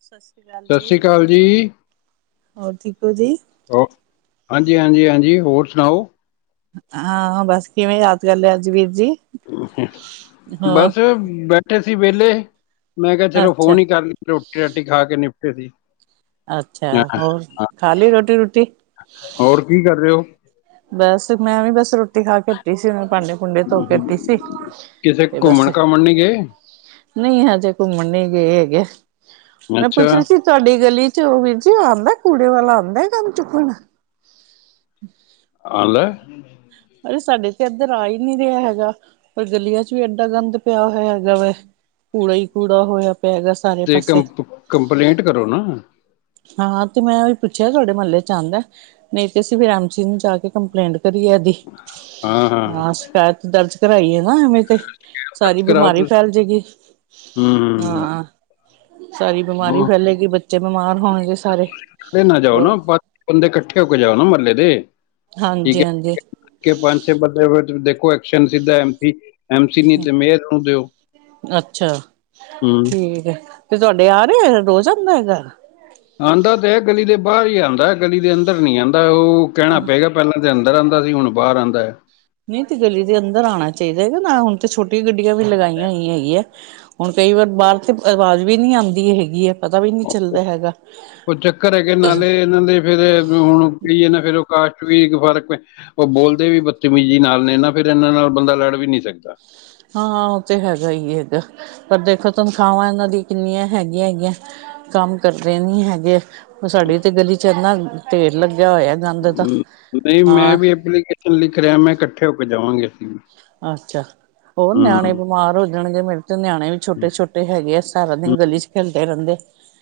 ਸਤਿ ਸ਼੍ਰੀ ਅਕਾਲ ਸਤਿ ਜੀ। ਸ੍ਰੀ ਅਕਾਲ ਜੀ, ਹੋਰ ਠੀਕ ਹੋ ਜੀ? ਹਾਂਜੀ, ਹਾਂਜੀ, ਹਾਂਜੀ, ਹੋਰ ਸੁਣਾਓ? ਹਾਂ ਬਸ ਕਿਵੇਂ ਯਾਦ ਕਰ ਲਿਆ ਅਜ ਵੀਰ ਜੀ? ਹੋਰ ਬਸ ਬੈਠੇ ਸੀ ਵੇਲੇ। ਮੈਂ ਕਿਹਾ ਚਲੋ ਅੱਛਾ ਫੋਨ ਹੀ ਕਰ ਲਈਏ ਰੋਟੀ ਰਾਟੀ ਖਾ ਕੇ ਨਿਪਟੇ ਸੀ। ਅੱਛਾ ਹਾਂ ਹੋਰ ਹਾਂ। ਖਾ ਲਈ ਰੋਟੀ ਰੂਟੀ ਹੋਰ ਕੀ ਕਰ ਰਹੇ ਹੋ? ਬਸ ਮੈਂ ਵੀ ਬਸ ਰੋਟੀ ਰੋਟੀ ਖਾ ਕੇ ਹਟੀ ਸੀ ਉਹਨੇ ਭਾਂਡੇ ਭੂੰਡੇ ਧੋ ਕੇ ਹਮ, ਹਟੀ ਸੀ ਕਿਸੇ ਤੇ ਬਸ ਘੁੰਮਣ ਘਾਮਣ ਨੀ ਗਏ? ਨਹੀਂ ਹਜੇ ਘੁੰਮਣ ਨਹੀਂ ਗਏ ਹੈਗੇ ਮੈਂ ਅੱਛਾ ਪੁੱਛਣਾ ਸੀ ਤੁਹਾਡੀ ਗਲੀ ਹੋਰ ਵੀਰ ਜੀ, ਆਉਂਦਾ, ਕੂੜੇ ਵਾਲਾ ਆਉਂਦਾ, ਗੰਦ ਚੁੱਕਣ? ਆ ਲੈ। ਅਰੇ ਸਾਡੇ ਤੇ ਇੱਧਰ ਆ ਹੀ ਨਹੀਂ ਰਿਹਾ ਹੈਗਾ ਪਰ ਗਲੀਆਂ 'ਚ ਵੀ ਐਡਾ ਗੰਦ ਪਿਆ ਹੋਇਆ ਹੈਗਾ ਵਾ ਕੂੜਾ ਹੀ ਕੂੜਾ ਹੋਇਆ। ਪਿਆ ਹੈਗਾ ਸਾਰੇ ਤੇ ਪਾਸੇ। ਕੰਪ ਕੰਪਲੇਂਟ ਕਰੋ ਨਾ। ਹਾਂ ਤੇ ਮੈਂ ਓਹੀ ਪੁੱਛਿਆ ਤੁਹਾਡੇ ਮਹੱਲੇ 'ਚ ਆਉਂਦਾ ਨਹੀਂ ਤੇ ਅਸੀਂ ਵੀ ਐਮ ਸੀ ਨੂੰ ਜਾ ਕੇ ਕੰਪਲੇਂਟ। ਕਰੀਏ ਇਹਦੀ ਹਾਂ ਸ਼ਿਕਾਇਤ ਦਰਜ ਕਰਾਈਏ ਨਾ ਐਵੇਂ ਤੇ ਸਾਰੀ ਦਰਜ ਕਰਾਓ ਬਿਮਾਰੀ ਤੁਸੀਂ ਫੈਲ ਜਾਏਗੀ ਹੂੰ। ਹਾਂ। ਸਾਰੀ ਬਿਮਾਰੀ ਫੈਲੇਗੀ ਬੱਚੇ ਬਿਮਾਰ ਹੋਣਗੇ। ਸਾਰੇ ਕੱਲੇ ਨਾ ਜਾਓ ਹੋਰ ਨਾ ਬੰਦੇ ਇਕੱਠੇ ਹੋ ਕੇ ਜਾਓ ਨਾ ਮਹੱਲੇ ਦੇ ਠੀਕ ਹਾਂਜੀ ਹੈ ਹਾਂਜੀ ਠੀਕ ਹੈ ਪੰਜ ਛੇ ਬੰਦੇ ਵਿੱਚ ਦੇਖੋ ਐਕਸ਼ਨ ਸਿੱਧਾ ਐਮ ਸੀ ਐਮ ਨਹੀਂ ਤੇ ਮੇਅਰ ਨੂੰ ਦਿਓ ਅੱਛਾ ਹੂੰ ਠੀਕ ਹੈ ਤੇ ਤੁਹਾਡੇ ਆ ਰਹੇ ਐ ਰੋਜ਼ ਆਂਦਾ ਹੈਗਾ। ਆਂਦਾ ਤੇ ਹੈ ਗਲੀ ਦੇ ਬਾਹਰ ਹੀ ਆਦਾ ਐ ਗਲੀ ਦੇ ਅੰਦਰ ਨੀ ਆਦਾ ਉਹ ਕਹਿਣਾ ਪਏਗਾ ਪਹਿਲਾਂ, ਤੇ ਅੰਦਰ ਆਦਾ ਸੀ ਹੁਣ ਬਾਹਰ ਆਦਾ ਐ ਨਹੀਂ ਤੇ ਗਲੀ ਦੇ ਅੰਦਰ ਆਣਾ ਚਾਹੀਦਾ ਹੈਗਾ ਨਾ ਹੁਣ ਤੇ ਛੋਟੀਆਂ ਗੱਡੀਆਂ ਵੀ ਲਗਾਈਆਂ ਹੀਈ ਹੈਗੀ ਹੈ ਹੁਣ ਕਈ ਵਾਰ ਬਾਹਰ ਤੇ ਆਵਾਜ਼ ਵੀ ਨਹੀਂ ਆਂਦੀ ਹੈਗੀ ਹੈ ਪਤਾ ਵੀ ਨਹੀਂ ਚੱਲਦਾ ਹੈਗਾ। ਉਹ ਚੱਕਰ ਹੈ ਕਿ ਨਾਲੇ ਇਹਨਾਂ ਦੇ ਫੇਰ ਹੁਣ ਗਈ ਇਹ ਨਾ ਫਿਰ ਉਹ ਕਾਸ਼ਟ ਵੀ, ਫ਼ਰਕ ਉਹ ਬੋਲਦੇ ਵੀ ਬਦਤਮੀਜ਼ੀ ਨਾਲ ਨੇ ਨਾ ਫਿਰ ਇਹਨਾਂ ਨਾਲ ਬੰਦਾ ਲੜ ਵੀ ਨਹੀਂ ਸਕਦਾ। ਹਾਂ-ਹਾਂ ਉਹ ਤਾਂ ਹੈਗਾ ਹੀ ਹੈਗਾ, ਪਰ ਦੇਖੋ ਤਨਖ਼ਾਹਾਂ ਇਹਨਾਂ ਦੀਆਂ ਕਿੰਨੀਆਂ ਹੈਗੀਆਂ ਹੈਗੀਆਂ। ਕੰਮ ਕਰਦੇ ਨੀ ਹੈਗੇ ਉਹ ਸਾਡੀ ਤੇ ਗਲੀ 'ਚ ਇੰਨਾ ਢੇਰ ਲੱਗ, ਹ ਨਹੀਂ ਮੈਂ ਵੀ ਐਪਲੀਕੇਸ਼ਨ ਲਿਖ ਰਿਹਾ ਮੈਂ ਇਕੱਠੇ ਹੋ ਕੇ ਜਾਵਾਂਗੇ ਅਸੀਂ ਵੀ ਅੱਛਾ ਹੋਰ ਨਿਆਣੇ ਹੂੰ ਬਿਮਾਰ ਹੋ ਜਾਣਗੇੇ ਮੇਰੇ, ਤੇ ਨਿਆਣੇ ਵੀ ਹੂੰ ਛੋਟੇ-ਛੋਟੇ ਹੈਗੇ ਆ ਸਾਰਾ ਦਿਨ ਗਲੀ ਚ ਖੇਲਦੇ ਰਹਿੰਦੇ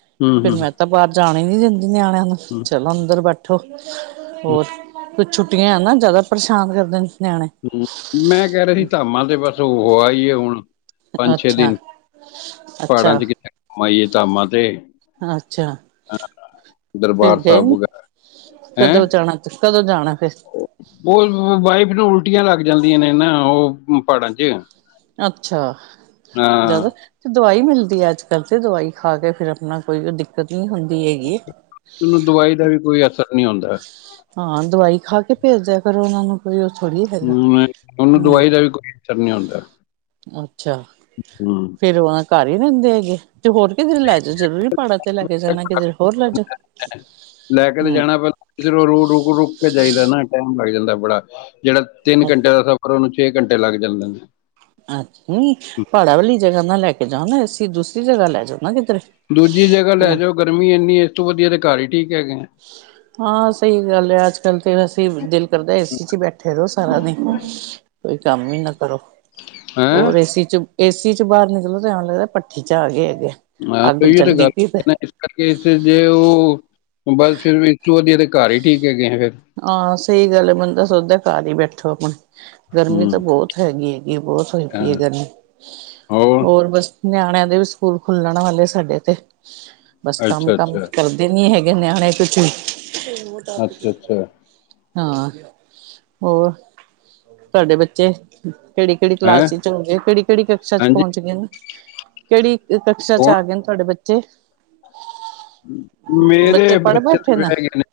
ਹੂੰ ਫਿਰ ਹੂੰ, ਮੈਂ ਤਾਂ ਬਾਹਰ ਜਾਣ ਣੀ ਨੀ ਦਿੰਦੀ ਨਿਆਣਿਆਂ ਨੂੰ ਹੂੰ ਚਲੋ ਅੰਦਰ ਬੈਠੋ, ਹੋਰ ਕੁਛ ਛੁੱਟੀਆਂ ਐ ਨਾ ਜ਼ਿਆਦਾ ਪਰੇਸ਼ਾਨ ਕਰਦੇ ਨੇ ਨਿਆਣੇ ਹ ਮੈਂ ਕਹਿ ਰਿਹਾ ਸੀ ਧਾਮਾਂ ਤੇ ਬਸ ਉਹ ਆ ਹੀ ਹੈ ਹੁਣ ਪੰਜ ਛੇ ਅੱਛਾ ਦਿਨ ਪਹਾੜਾਂ ਅੱਛਾ 'ਚ ਕਿਤੇ ਘੁੰਮ ਆਈਏ ਧਾਮਾਂ 'ਤੇ ਅੱਛਾ, ਫਿਰ ਦਰਬਾਰ ਗਏ ਸਾਹਿਬ ਨੀ ਵਗੈਰਾ ਹੈਂ ਕਦੋਂ ਜਾਣਾ ਕਦੋਂ ਜਾਣਾ ਫਿਰ ਉਹ ਵਾਈਪ ਨੂੰ ਉਲਟੀਆਂ ਲੱਗ ਜਾਂਦੀਆਂ ਨੇ ਨਾ ਉਹ ਪਹਾੜਾਂ ਚ ਅੱਛਾ ਜ਼ਿਆਦਾ, ਹਾਂ ਦਵਾਈ ਮਿਲਦੀ ਹੈ ਅੱਜ-ਕੱਲ੍ਹ ਤੇ ਦਵਾਈ ਖਾ ਕੇ ਫਿਰ ਆਪਣਾ ਕੋਈ ਦਿੱਕਤ ਨੀ ਹੁੰਦੀ। ਹੈਗੀ ਉਹਨੂੰ ਦਵਾਈ ਦਾ ਵੀ ਕੋਈ ਅਸਰ ਨਹੀਂ ਹੁੰਦਾ ਹਾਂ ਦਵਾਈ, ਖਾ ਕੇ ਭੇਜਦਿਆਂ ਕਰੋ ਉਹਨਾਂ ਨੂੰ ਕੋਈ ਥੋੜ੍ਹੀ ਹੈਗਾ ਹੂੰ ਉਹਨੂੰ ਹਮ ਦਵਾਈ ਦਾ ਵੀ ਕੋਈ ਅਸਰ ਨਹੀਂ ਹੁੰਦਾ। ਅੱਛਾ ਹੂੰ ਫਿਰ ਉਹ ਆ ਘਰ ਹੀ ਰਹਿੰਦੇ ਹੈਗੇ। ਤੇ ਹੋਰ ਕਿਧਰੇ ਲੈ ਜੋ ਜ਼ਰੂਰੀ ਪਾੜਾ ਤੇ ਲੈ ਕੇ ਜਾਣਾ ਕਿਧਰੇ ਹੋਰ ਲੈ ਜੋ ਲੈ ਕੇ ਤੇ ਜਾਣਾ ਪਹਿਲਾਂ ਫੇਰ ਉਹ ਰੂ ਰੁਕ ਰੁਕ ਕੇ ਜਾਈਦਾ ਨਾ ਟਾਈਮ ਲੱਗ ਜਾਂਦਾ ਬੜਾ ਜਿਹੜਾ ਤਿੰਨ ਘੰਟੇ ਦਾ ਸਫ਼ਰ ਉਹਨੂੰ ਛੇ ਘੰਟੇ ਲੱਗ ਜਾਂਦੇ ਨੇ, ਅੱਛਾ ਨੀ ਪਾੜ੍ਹਾ ਵਾਲੀ ਜਗ੍ਹਾ ਨਾ ਲੈ ਕੇ ਜਾਓ ਨਾ ਅਸੀਂ ਦੂਸਰੀ ਜਗ੍ਹਾ ਲੈ ਜਾਓ। ਨਾ ਕਿਧਰੇ ਦੂਜੀ ਜਗ੍ਹਾ ਲੈ ਜਾਓ ਗਰਮੀ ਇੰਨੀ ਇਸ ਤੋਂ ਵਧੀਆ ਤੇ ਘਰ ਹੀ, ਹ ਹਾਂ ਸਹੀ ਗੱਲ ਹੈ ਅੱਜ ਕੱਲ੍ਹ ਤੇ ਫਿਰ ਅਸੀਂ ਦਿਲ ਕਰਦਾ ਏ ਸੀ 'ਚ ਬੈਠੇ ਰਹੋ ਸਾਰਾ ਦਿਨ ਕੋਈ ਕੰਮ ਹੀ ਨਾ ਕਰੋ ਹੈਂ ਹੋਰ ਏਸੀ ਚ ਏਸੀ ਚ ਬਾਹਰ ਨਿਕਲੋ ਤੇ ਆਉਣ ਲੱਗਦਾ ਪੱਠੀ ਚ ਆ ਗਏ। ਅੱਗ ਚੱਲਦੀ ਪਈ ਤੇ [unintelligible] ਇਸ ਕਰਕੇ ਏਸ ਜੇ ਉਹ ਬਸ ਫਿਰ ਇਸ ਤੋਂ ਵਧੀਆ ਦੇ ਘਰ ਹੀ ਠੀਕ ਹੈਗੇ। ਆ ਫਿਰ ਹਾਂ ਸਹੀ ਗੱਲ ਐ ਬੰਦਾ ਸੋਚਦਾ ਹੈ ਘਰ ਹੀ ਬੈਠੋ ਆਪਣੇ ਗਰਮੀ ਹੂੰ ਤਾਂ ਬਹੁਤ ਹੈਗੀ-ਹੈਗੀ ਬਹੁਤ ਹੋਈ ਹਾਂ ਪਈ ਹੈ ਗਰਮੀ ਹੋਰ ਬਸ ਨਿਆਣਿਆਂ, ਦੇ ਵੀ ਸਕੂਲ ਖੁੱਲਣ ਵਾਲੇ ਸਾਡੇ ਤੇ ਬਸ ਅੱਛਾ ਕੰਮ-ਕੰਮ ਅੱਛਾ ਕਰਦੇ ਨੀ ਹੈਗੇ। ਨਿਆਣੇ ਕੁਛ ਵੀ, ਅੱਛਾ ਅੱਛਾ ਹਾਂ ਹੋਰ ਤੁਹਾਡੇ ਬੱਚੇ, ਕਿਹੜੀ-ਕਿਹੜੀ ਹੈਂ ਕਲਾਸ ਚ ਹੋਗੇ ਕਿਹੜੀ-ਕਿਹੜੀ ਕਿਕਸ਼ ਚ ਹਾਂਜੀ ਪਹੁੰਚ ਗਏ ਨੇ ਕਿਹੜੀ ਕਕਸ਼ਾ ਚ ਕੌਣ ਆ ਗਏ ਨੇ ਤੁਹਾਡੇ ਬੱਚੇ ਮੇਰੇ ਬੱਚੇ ਦੇ ਹੈਗੇ ਨੇ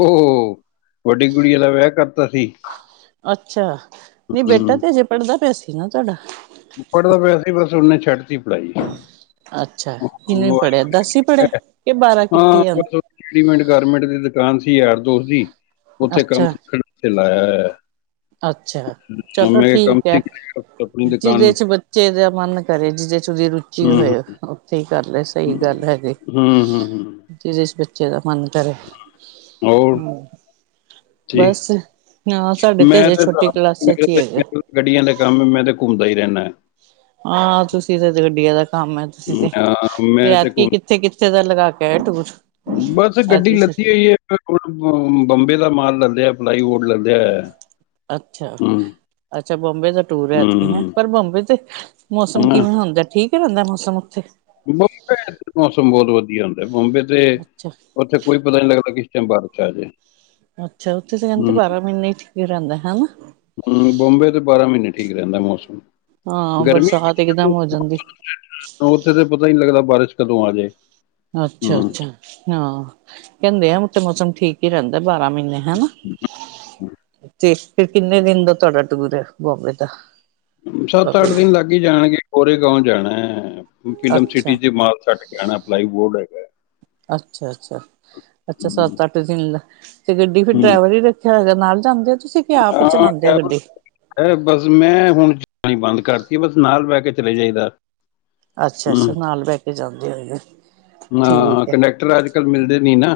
ਉਹ, ਵੱਡੀ ਕੁੜੀ ਦਾ ਵਿਆਹ ਕਰਤਾ ਸੀ। ਅੱਛਾ ਨਹੀਂ ਬੇਟਾ ਹੂੰ ਤੇ ਅਜੇ ਪੜ੍ਹਦਾ ਪਿਆ ਸੀ ਨਾ ਤੁਹਾਡਾ ਪੜਦਾ ਪਿਆ ਸੀ ਬਸ ਨੇ ਛੱਡ ਤੀ ਪੜਾਈ ਅੱਛਾ ਕਿੰਨਵੀਂ ਪੜ੍ਹਿਆ ਦਸ ਹੀ ਪੜ੍ਹਿਆ ਕਿ ਬਾਰਾਂ ਹਾਂ ਕੀਤੀ ਹੈ ਹੁਣ? ਬਸ ਰਡੀਮੇਡ ਗਾਰਮੈਂਟ ਦੀ ਦੁਕਾਨ ਸੀ। ਯਾਰ ਦੋਸ ਦੀ ਉੱਥੇ ਕੰਮ ਅੱਛਾ ਸਿੱਖਣ ਲਾਇਆ ਹੋਇਆ ਅੱਛਾ ਚਲੋ ਠੀਕ ਹੈ, ਸਿੱਖ ਆਪਣੀ ਜਿਹਦੇ ਦੁਕਾਨ ਚ ਬੱਚੇ ਦਾ ਮਨ ਕਰੇ ਜਿਹਦੇ ਚ ਉਹਦੀ ਰੁਚੀ ਹੂੰ ਹੋਏ ਉੱਥੇ ਹੀ ਕਰਲੇ ਸਹੀ ਗੱਲ ਹੈਗੀ ਹੂੰ-ਹੂੰ-ਹੂੰ, ਜਿਦੇ ਚ ਬੱਚੇ ਦਾ ਮਨ ਕਰੇ ਹੋਰ ਹਾ ਜੀ ਬਸ ਹਾਂ ਸਾਡੇ, ਮੈਂ ਹਜੇ ਤੇ ਛੋਟੀ ਕਲਾਸਾਂ ਚ ਹੀ ਹੈਗਾ ਗੱਡੀਆਂ ਦਾ ਕੰਮ ਮੈਂ ਤੇ ਘੁੰਮਦਾ ਹੀ ਰਹਿੰਦਾ। ਹਾਂ ਤੁਸੀਂ ਗੱਡੀਆਂ ਦਾ, ਕੰਮ ਹੈ ਤੁਸੀਂ ਹਾਂ ਤੇ ਮੈਂ ਤੇ ਐਤਕੀ ਘੁੰਮ ਕਿੱਥੇ-ਕਿੱਥੇ ਦਾ ਲਗਾ ਕੇ ਆ ਟੂਰ? ਬਸ ਗੱਡੀ ਐਤਕੀ ਲੱਦੀ ਹੋਈ ਹੈ ਬੰਬੇ ਦਾ ਮਾਲ ਲਦਿਆ ਪਲਾਈਡ ਲੱਦਿਆ ਹੋਈਆ ਅੱਛਾ, ਅੱਛਾ ਬੰਬੇ ਦਾ ਟੂਰ ਐਤਕੀ ਹੈਂ ਹੂੰ, ਪਰ ਬੰਬੇ ਤੇ ਮੌਸਮ ਹਨਾ ਕਿਵੇਂ ਹੁੰਦਾ ਠੀਕ, ਕੀ ਬੰਦਾ ਮੌਸਮ ਉੱਥੇ, ਬੰਬੇ ਮੌਸਮ ਬਹੁਤ ਵਧੀਆ ਹੁੰਦਾ ਬੰਬੇ ਤੇ ਅੱਛਾ, ਉੱਥੇ ਕੋਈ ਪਤਾ ਨੀ ਲੱਗਦਾ। ਕਿਸ ਟਾਈਮ ਬਾਰਿਸ਼ ਆਜੇ, ਅੱਛਾ ਉੱਥੇ ਤਾਂ ਕਹਿੰਦੇ ਬਾਰਾਂ ਮਹੀਨੇ ਹੀ ਠੀਕ ਹੀ ਰਹਿੰਦਾ ਹਨਾ। ਹੂੰ ਬੰਬੇ ਤੋਂ ਬਾਰਾਂ ਮਹੀਨੇ ਠੀਕ ਰਹਿੰਦਾ ਮੌਸਮ ਹਾਂ ਗਰਮੀ ਬਰਸਾਤ ਇਕਦਮ ਹੋ ਜਾਂਦੀ, ਉੱਥੇ ਤਾਂ ਪਤਾ ਹੀ ਲੱਗਦਾ ਬਾਰਿਸ਼, ਕਦੋਂ ਆਜੇ, ਅੱਛਾ-ਅੱਛਾ ਹਾਂ ਕਹਿੰਦੇ ਆ ਉੱਥੇ ਮੌਸਮ ਠੀਕ ਹੀ ਰਹਿੰਦਾ। ਬਾਰਾਂ ਮਹੀਨੇ ਹਨਾ ਤੇ, ਫਿਰ ਕਿੰਨੇ ਦਿਨ ਦਾ ਤੁਹਾਡਾ ਟੂਰ ਹੈ ਬੰਬੇ ਦਾ? ਸੱਤ ਅੱਠ ਦਿਨ ਅੱਛਾ, ਲੱਗ ਹੀਈ ਜਾਣਗੇ ਕੋੋਰੇ ਗਾਓ ਜਾਣਾ, ਫਿਲਮ ਸਿਟੀ ਚ ਮਾਲ ਸਟ ਕੇ ਆਣਾ ਪਲਾਈ ਬੋਰਡ ਹੈ ਹੈਗਾ ਅੱਛਾ-ਅੱਛਾ-ਅੱਛਾ ਹੂੰ ਸੱਤ ਅੱਠ ਦਿਨ ਦਾ ਤੇ ਗੱਡੀ ਫਿਰ ਡਰਾਈਵਰ ਹੀ ਰੱਖਿਆ ਹੈਗਾ ਨਾਲ ਜਾਂਦੇ, ਤੁਸੀਂ ਕਿ ਆਪ ਹੀ ਚਲਾਉਂਦੇ ਹੋ ਗੱਡੀ? ਹ ਬਸ ਮੈਂ ਹੁਣ ਜਾਣੀ ਬੰਦ ਕਰ ਦਿਤਾ। ਬਸ ਨਾਲ ਬਹਿ ਕੇ ਚਲੇ ਜਾਈਦਾ, ਅੱਛਾ-ਅੱਛਾ ਹੂੰ ਨਾਲ ਬਹਿ ਕੇ ਜਾਂਦੇ ਆਗੇ, ਹਾਂ ਕੰਡੈਕਟਰ ਅੱਜ'ਕੱਲ ਮਿਲਦੇ ਨੀ ਨਾ,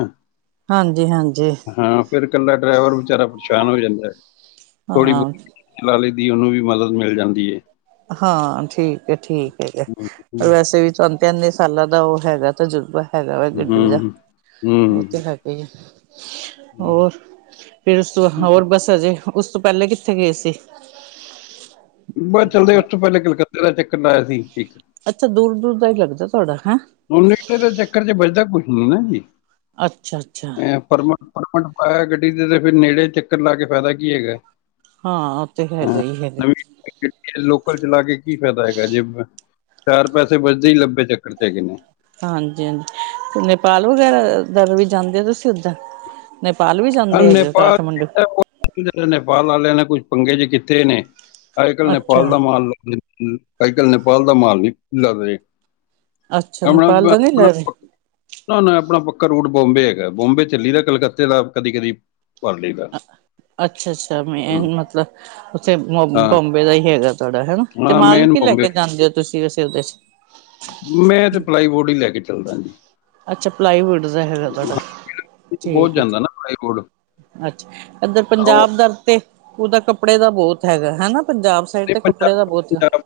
ਹਾਂਜੀ ਹਾਂਜੀ ਹਾਂ ਫੇਰ ਇਕੱਲਾ ਡਰਾਈਵਰ ਵਿਚਾਰਾ ਪਰੇਸ਼ਾਨ ਹੋ ਜਾਂਦਾ ਹੈ। ਥੋੜੀ ਹਾਂ ਬਹੁਤ ਲੈ ਲਈ ਦੀ ਉਹਨੂੰ ਵੀ ਮਦਦ ਮਿਲ ਜਾਂਦੀ ਹੈ। ਹਾਂ ਠੀਕ ਹੈ ਠੀਕ ਹੈਗਾ ਹੂੰ ਵੈਸੇ ਵੀ ਤੁਹਾਨੂੰ ਸਾਲਾਂ ਦਾ ਉਹ ਹੈਗਾ ਤਜੁਰਬਾ, ਹੈਗਾ ਵਾ ਗੱਡੀ ਦਾ ਹੂੰ ਉਹ ਤੇ ਹੂੰ ਹੈਗਾ ਹੀ, ਹੂੰ। ਹੋਰ ਫਿਰ ਉਸ ਤੋਂ ਹੋਰ ਬਸ ਅਜੇ, ਉਸ ਤੋਂ ਪਹਿਲੇ ਕਿੱਥੇ ਗਏ ਸੀ ਬਸ ਚੱਲਦੇ ਉਸ ਤੋਂ ਪਹਿਲੇ ਕਲਕੱਤੇ ਦਾ ਚੱਕਰ ਲਾਇਆ ਸੀ। ਅੱਛਾ ਦੂਰ-ਦੂਰ ਦਾ ਹੀ ਲੱਗਦਾ ਤੁਹਾਡਾ ਚੱਕਰ ਚ ਬਜਦਾ ਕੁਛ ਨੀ ਅੱਛਾ ਅੱਛਾ ਨਾ ਪ ਆ ਗੱਡੀ ਦੇ ਤੇ ਫਿਰ ਨੇੜੇ ਚੱਕਰ ਲਾ ਕੇ ਫਾਇਦਾ ਕੀ ਹੈਗਾ ਹਾਂ ਉਹ ਤੇ ਹੈਗਾ ਹਾਂ, ਹੀ ਹੈਗਾ, ਨਵੀਂ ਲੋਕਲ ਚਲਾ ਕੇ ਕੀ ਫਾਇਦਾ ਹੈਗਾ ਜੇ ਚਾਰ ਪੈਸੇ ਵਜਦੇ ਹੀ ਲੱਬੇ ਚੱਕਰ ਚ ਹੈਗੇ ਨੇ, ਹਾਂਜੀ-ਹਾਂਜੀ ਤੇ ਨੇਪਾਲ ਵਗੈਰਾ ਦਾ ਵੀ ਜਾਂਦੇ ਹੋ ਤੁਸੀਂ ਉਧਰ ਹ ਨੇਪਾਲ ਨੇਪਾਲ ਆ ਲਿਆ ਨੇ ਕੁਛ, ਪੰਗੇ ਜੀ ਕਿੱਥੇ ਨੇ ਅੱਜ-ਕੱਲ੍ਹ ਨੇਪਾਲ ਅੱਛਾ ਦਾ ਮਾਲ ਅੱਜ-ਕੱਲ੍ਹ ਨੇਪਾਲ ਦਾ ਮਾਲ ਨੀ ਲੱਗ ਰਹੇ, ਅੱਛਾ ਨੇਪਾਲ ਦਾ ਨੀ ਲੈ ਰਹੇ ਆਪਣਾ-ਆਪਣਾ-ਆਪਣਾ ਪੱਕਾ ਰੂਟ ਬਬੇ ਹੈ, ਬੋਮਬੇ ਚੱਲੀ ਦਾ ਕਲਕੱਤੇ ਦਾ ਕਦੀ-ਕਦੀ, ਅੱਛਾ-ਅੱਛਾ ਮੇ ਹਮ, ਮਤਲਬ ਥੇ ਹਾਂ ਬੋਂਬੇ ਦਾ ਹੀ ਹੈਗਾ ਤੁਹਾਡਾ ਹੈਨਾ ਤੇ ਹਾਂ ਮੇਨ ਮਾਲਕੀ ਲੈ ਬੰਬੇ ਕੇ ਜਾਂਦੇ ਹੋ ਤੁਸੀਂ ਵਸੇ ਉਹਦੇ ਚ ਮੈਂ ਤੇ ਪਲਾਈ ਬੋਰਡ ਹੀ ਲੈ ਕੇ ਚੱਲਦਾ ਜੀ। ਅੱਛਾ ਪਲਾਈਵੁਡ ਦਾ ਹੈਗਾ ਤੁਹਾਡਾ ਬਹੁਤ ਠੀਕ ਹੈ। ਜਾਂਦਾ ਨਾ ਪਲਾਈਵੁੱਡ ਅੱਛਾ ਇੱਧਰ ਉਹ ਪੰਜਾਬ ਦਰ ਤੇ ਉਹ ਤਾਂ ਕੱਪੜੇ ਦਾ ਬਹੁਤ ਹੈਗਾ ਹੈ ਨਾ। ਪੰਜ ਪੰਜ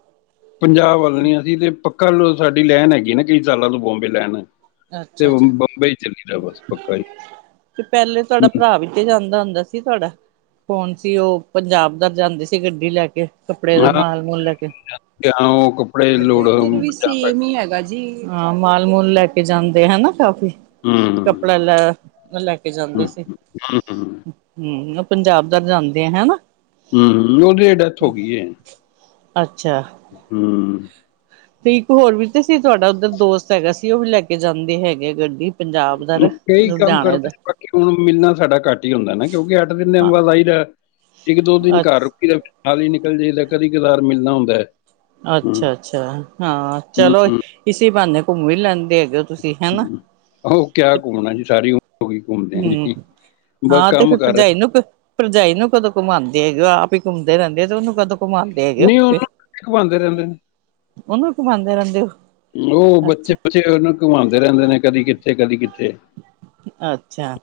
ਪੰਜਾਬ ਵੱਲ ਨ ਅਸੀਂ ਤੇ ਪੱਕਾ ਸਾਡੀ ਲੈਣ ਹੈਗੀ। ਜੇ ਨਾ ਕਈ ਸਾਲਾਂ ਤੋਂ ਬੰਬੇ ਲੈਣ ਤੇ ਅੱਛਾ-ਅੱਛਾ ਬੰਬਈ ਚੱਲੀ ਦਾ ਬਸ ਪੱਕਾ ਹੀ। ਤੇ ਪਹਿਲੇ ਤੁਹਾਡਾ ਹੂੰ ਭਰਾ ਵੀ ਤੇ ਜਾਂਦਾ ਹੁੰਦਾ ਸੀ ਤੁਹਾਡਾ ਕੌਣ ਸੀ ਉਹ ਪੰਜਾਬ ਤਾਂ ਜਾਂਦੀ ਸੀ ਗੱਡੀ ਲੈ ਕੇ ਕੱਪੜੇ ਦਾ ਹਾਂ ਮਾਲ ਮੂਲ ਲੈ ਕੇ ਜਾਂ ਉਹ ਕੱਪੜੇ ਸਾਡੇ ਲੋੜ ਇਧਰ ਵੀ ਪੰਜਾਬ ਸੇਮ ਤੱਕ ਹੀ ਹੈਗਾ ਜੀ। ਹਾਂ ਮਾਲ ਮੂਲ ਲੈ ਕੇ ਜਾਂਦੇ ਹੈ ਨਾ ਕਾਫੀ। ਹੂੰ ਹੂੰ ਕੱਪੜਾ ਲੈ ਲੈ ਕੇ ਜਾਂਦੇ ਹੂੰ ਸੀ ਹੂੰ ਹਮ ਪੰਜਾਬ ਦਾ ਜਾਂਦੇ ਆ ਹਨਾ ਹਮ ਉਹਦੇ ਡੈਥ ਹੋ ਗਈ ਹੈ। ਅੱਛਾ। ਹਮ ਤੇ ਇੱਕ ਹੋਰ ਵੀ ਤੇ ਸੀ ਤੁਹਾਡਾ ਉੱਧਰ ਦੋਸਤ ਹੈਗਾ ਸੀ ਉਹ ਵੀ ਲੈ ਕੇ ਜਾਂਦੇ ਹੈਗੇ ਗੱਡੀ ਪੰਜਾਬ ਦਾ ਕਈ ਕੰਮ ਲੁਧਿਆਣੇ ਕਰਦੇ ਦਾ ਨੇ ਬਾਕੀ ਹੁਣ ਮਿਲਣਾ ਸਾਡਾ ਘੱਟ ਹੀ ਹੁੰਦਾ ਨਾ ਕਿਉਂਕਿ ਅੱਠ ਦਿਨ ਦੇ ਅ ਬਾਦ ਆਈ ਦਾ ਇੱਕ ਦੋ ਦਿਨ ਘਰ ਰੁਕੀ ਦਾ ਨਾਲ ਹੀ ਨਿਕਲ ਜਾਈਦਾ ਕਦੀ ਕਦਾਰ ਮਿਲਣਾ ਹੁੰਦਾ ਹੈ। ਹੂੰ ਅੱਛਾ ਅੱਛਾ ਹਾਂ ਹੂੰ, ਚਲੋ ਹੂੰ ਇਸੀ ਬਹਾਨੇ ਘੁੰਮ ਵੀ ਲੈਂਦੇ। ਦੇਖ ਦਿਓ ਤੁਸੀਂ ਹੈ ਨਾ। ਹੂੰ। ਉਹ ਕਿਆ ਘੁੰਮਣਾ ਜੀ ਸਾਰੀ ਉਮਰ ਹੋ ਗਈ ਘੁੰਮਦੇ ਆ ਹਮ ਜੀ ਬਸ ਹਾਂ ਤੇ ਕੰਮ ਫਿਰ ਕਰ ਭਰਜਾਈ ਨੂੰ ਭਰਜਾਈ ਨੂੰ ਕਦੋਂ ਘਮਾਉਂਦੇ ਹੈਗੇ। ਆਪ ਹੀ ਘੁੰਮਦੇ ਰਹਿੰਦੇ ਆ ਤੇ ਉਹਨੂੰ ਕਦੋਂ ਘੁਮਾਉਂਦੇ ਹੈਗੇ ਹੋ ਨਹੀਂ ਉਹਨੂੰ ਫਿਰ। ਵੀ ਘੁਮਾਉਂਦੇ ਰਹਿੰਦੇ ਨੇ। ਉਹਨੂੰ ਘੁਮਾਉਂਦੇ ਰਹਿੰਦੇ ਹੋ ਉਹ ਬੱਚੇ ਅੱਛਾ ਬੱਚੇ ਉਹਨੂੰ ਘੁਮਾਉਂਦੇ ਰਹਿੰਦੇ ਨੇ ਕਦੀ ਕਿੱਥੇ ਕਦੀ ਕਿੱਥੇ। ਅੱਛਾ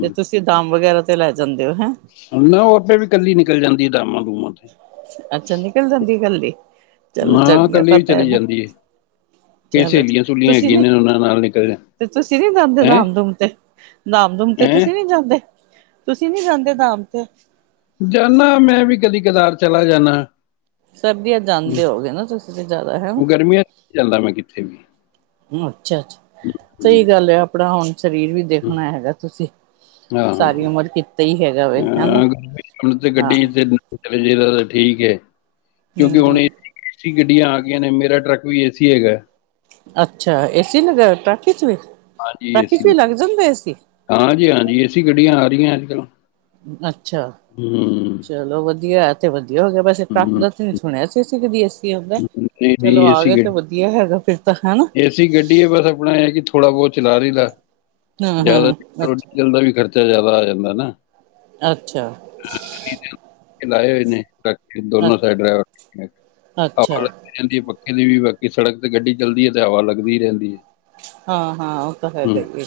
ਤੇ ਤੁਸੀਂ ਦਮ ਵਗੈਰਾ ਤੇ ਲੈ ਜਾਂਦੇ ਹੋ ਹੈਂ ਨਾ ਉਹ ਆਪੇ ਵੀ ਕੱਲੀ ਨਿਕਲ ਜਾਂਦੀ ਦਮਾਂ ਅੱਛਾ ਨਿਕਲ ਜਾਂਦੀ ਗੱਲੀ ਚਲੋ ਨਾ ਚੰਗਾ ਇਕੱਲੀ ਵੀ ਪਤਾ ਚਲੀ ਨਾ ਜਾਂਦੀ ਹੈ। ਫਿਰ ਚਲੋ ਸਹੇਲੀਆਂ ਸੂਲੀਆਂ ਤੁਸੀਂ ਹੈਗੀਆਂ ਨੀ ਨੇ ਉਹਨਾਂ ਨਾਲ ਨਿਕਲ। ਤੇ ਤੁਸੀਂ ਨੀ ਜਾਂਦੇ ਹੈ ਧਾਮ ਧੂਮ ਤੇ ਧਾਮ ਧੂਮ ਤੇ ਤੁਸੀਂ ਨੀ ਜਾਂਦੇ। ਤੁਸੀਂ ਨੀ ਜਾਂਦੇ ਧਾਮ ਤੇ ਜਾਂਦਾ ਮੈਂ ਵੀ ਕਦੀ ਕਦਾਰ ਚਲਾ ਜਾਂਦਾ। ਸਰਦੀ ਵਿੱਚ ਜਾਂਦੇ ਹੋਵੋਗੇ ਨਾ ਤੁਸੀਂ ਤਾਂ ਜ਼ਿਆਦਾ ਹੈ। ਗਰਮੀਆਂ 'ਚ ਨਹੀਂ ਜਾਂਦਾ ਮੈਂ ਕਿੱਥੇ ਵੀ ਅੱਛਾ-ਅੱਛਾ ਹੂੰ, ਸਹੀ ਗੱਲ ਹੈ ਆਪਣਾ ਹੁਣ ਸਰੀਰ ਵੀ ਦੇਖਣਾ ਹੈਗਾ ਤੁਸੀਂ, ਆਹ ਸਾਰੀ ਉਮਰ ਕੀਤਾ ਹੀ ਹੈਗਾ ਵ ਹਨਾ ਅ ਹੁਣ ਹਾਂ ਗੱਡੀ ਜੀ ਦਾ ਤਾਂ ਠੀਕ ਹੈ। ਹਮ ਕਿਉਂਕਿ ਹੁਣ ਹਮ ਏਸੀ ਗੱਡੀਆਂ ਆ ਗਈਆਂ ਨੇ ਮੇਰਾ ਟਰੱਕ ਵੀ ਏ ਸੀ ਹੈਗਾ ਅੱਛਾ ਏ ਸੀ ਲੱਗਿਆ ਟਰੱਕ ਚ ਵੀ? ਹਾਂਜੀ ਏ ਟਾਕੀ ਸੀ ਚ ਵੀ ਲੱਗ ਜਾਂਦਾ ਏਸੀ ਲੱਗਿਆ ਹਾਂਜੀ ਹਾਂਜੀ ਏਸੀ ਗੱਡੀਆਂ ਆ ਰਹੀਆਂ ਅੱਜ ਕੱਲ ਅੱਛਾ ਚਲੋ ਵਧੀਆ। ਵਧੀਆ ਹੋ ਗਿਆ ਬਸ ਟਰੱਕ ਹੂੰ ਦਾ ਤਾਂ ਅਸੀਂ ਨੀ ਸੁਣਿਆ ਸੀ ਕਦੀ ਏਸੀ। ਆਉਂਦਾ। ਨਹੀਂ ਚਲੋ ਨਹੀਂ ਏ ਆ ਸੀ ਗਏ ਤੇ ਗੱ ਵਧੀਆ ਹੈਗਾ ਫਿਰ ਤਾਂ ਹਨਾ ਏਸੀ ਗੱਡੀ ਹੈ ਬਸ ਆਪਣਾ ਇਹ ਕਿ ਥੋੜਾ ਬਹੁਤ ਉਹ ਚਲਾ ਰਹੇ। ਹਾਂ ਜ਼ਿਆਦਾ ਹਾਂ ਅੱਛਾ ਪੈਟਰੋਲ ਦਾ ਵੀ ਖਰਚਾ ਜਿਆਦਾ ਆ ਜਾਂਦਾ ਨਾ। ਅੱਛਾ ਲਾਏ ਹੋਏ ਨੇ ਰੱਖ ਕੇ ਅ ਦੋਨੋ ਸਾਈਡ ਡਰਾਈਵਰ ਅੱਛਾ ਪੱਖੇ ਦੀ ਵੀ ਬਾਕੀ ਸੜਕ ਤੇ ਗੱਡੀ ਚੱਲਦੀ ਹੈ ਤੇ ਹਵਾ ਲੱਗਦੀ ਹੀ ਰਹਿੰਦੀ ਹੈ। ਹਾਂ ਹਾਂ ਉਹ ਤਾਂ ਹੈਗਾ ਹੂੰ ਈਏ।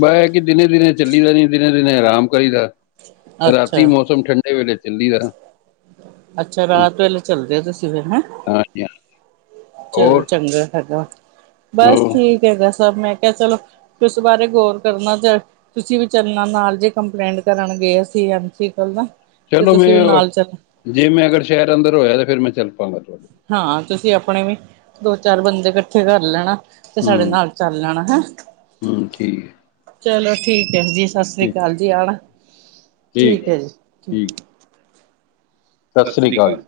ਬਾ ਇਹ ਹੈ ਕਿ ਦਿਨੇ ਦਿਨੇ ਚੱਲੀ ਦਾ ਜੀ ਦਿਨੇ ਦਿਨੇ ਆਰਾਮ ਕਰੀਦਾ ਰਾਤੀ ਅੱਛਾ। ਮੌਸਮ ਠੰਡੇ ਵੇਲੇ ਦਿੱਲੀ ਦਾ ਅੱਛਾ ਰਾਤ ਵੇਲੇ ਚੱਲਦੇ ਹੋ ਤੁਸੀਂ ਫਿਰ ਹੈ। ਹਾਂਜੀ ਹਾਂ ਚਲੋ ਹੋਰ ਚੰਗਾ ਹੈਗਾ ਬਸ ਹੋਰ ਠੀਕ ਹੈ ਬਸ। ਬਸ ਮੈਂ ਕਿਹਾ ਚਲੋ ਉਸ ਬਾਰੇ ਗੌਰ ਕਰਨਾ ਤੁਸੀਂ ਵੀ ਚੱਲਣਾ ਨਾਲ ਜੇ ਕੰਪਲੇਂਟ ਕਰਨਗੇ। ਗਏ ਸੀ ਐਮ ਸੀ ਕੋਲ ਨਾ, ਤੇ ਚਲੋ ਤੁਸੀਂ ਵੀ ਮੈਂ ਨਾਲ ਚੱਲ ਜੇ ਮੈਂ ਅਗਰ ਸ਼ਹਿਰ ਅੰਦਰ ਹੋਇਆ ਤੇ ਫੇਰ ਮੈਂ ਚੱਲ ਪਾਵਾਗਾ। ਹਾਂ ਤੁਸੀਂ ਆਪਣੇ ਵੀ ਦੋ ਚਾਰ ਬੰਦੇ ਇਕੱਠੇ ਕਰ ਲੈਣਾ। ਤੇ ਸਾਡੇ ਹੂੰ ਨਾਲ ਚੱਲ ਲੈਣਾ ਹੈਂ ਹੂੰ ਠੀਕ ਹੈ। ਚਲੋ ਠੀਕ, ਜੀ ਸਤਿ ਸ੍ਰੀ ਠੀਕ ਅਕਾਲ ਜੀ ਆਣਾ ਠੀਕ ਹੈ ਜੀ, ਠੀਕ ਸਤਿ ਸ੍ਰੀ ਅਕਾਲ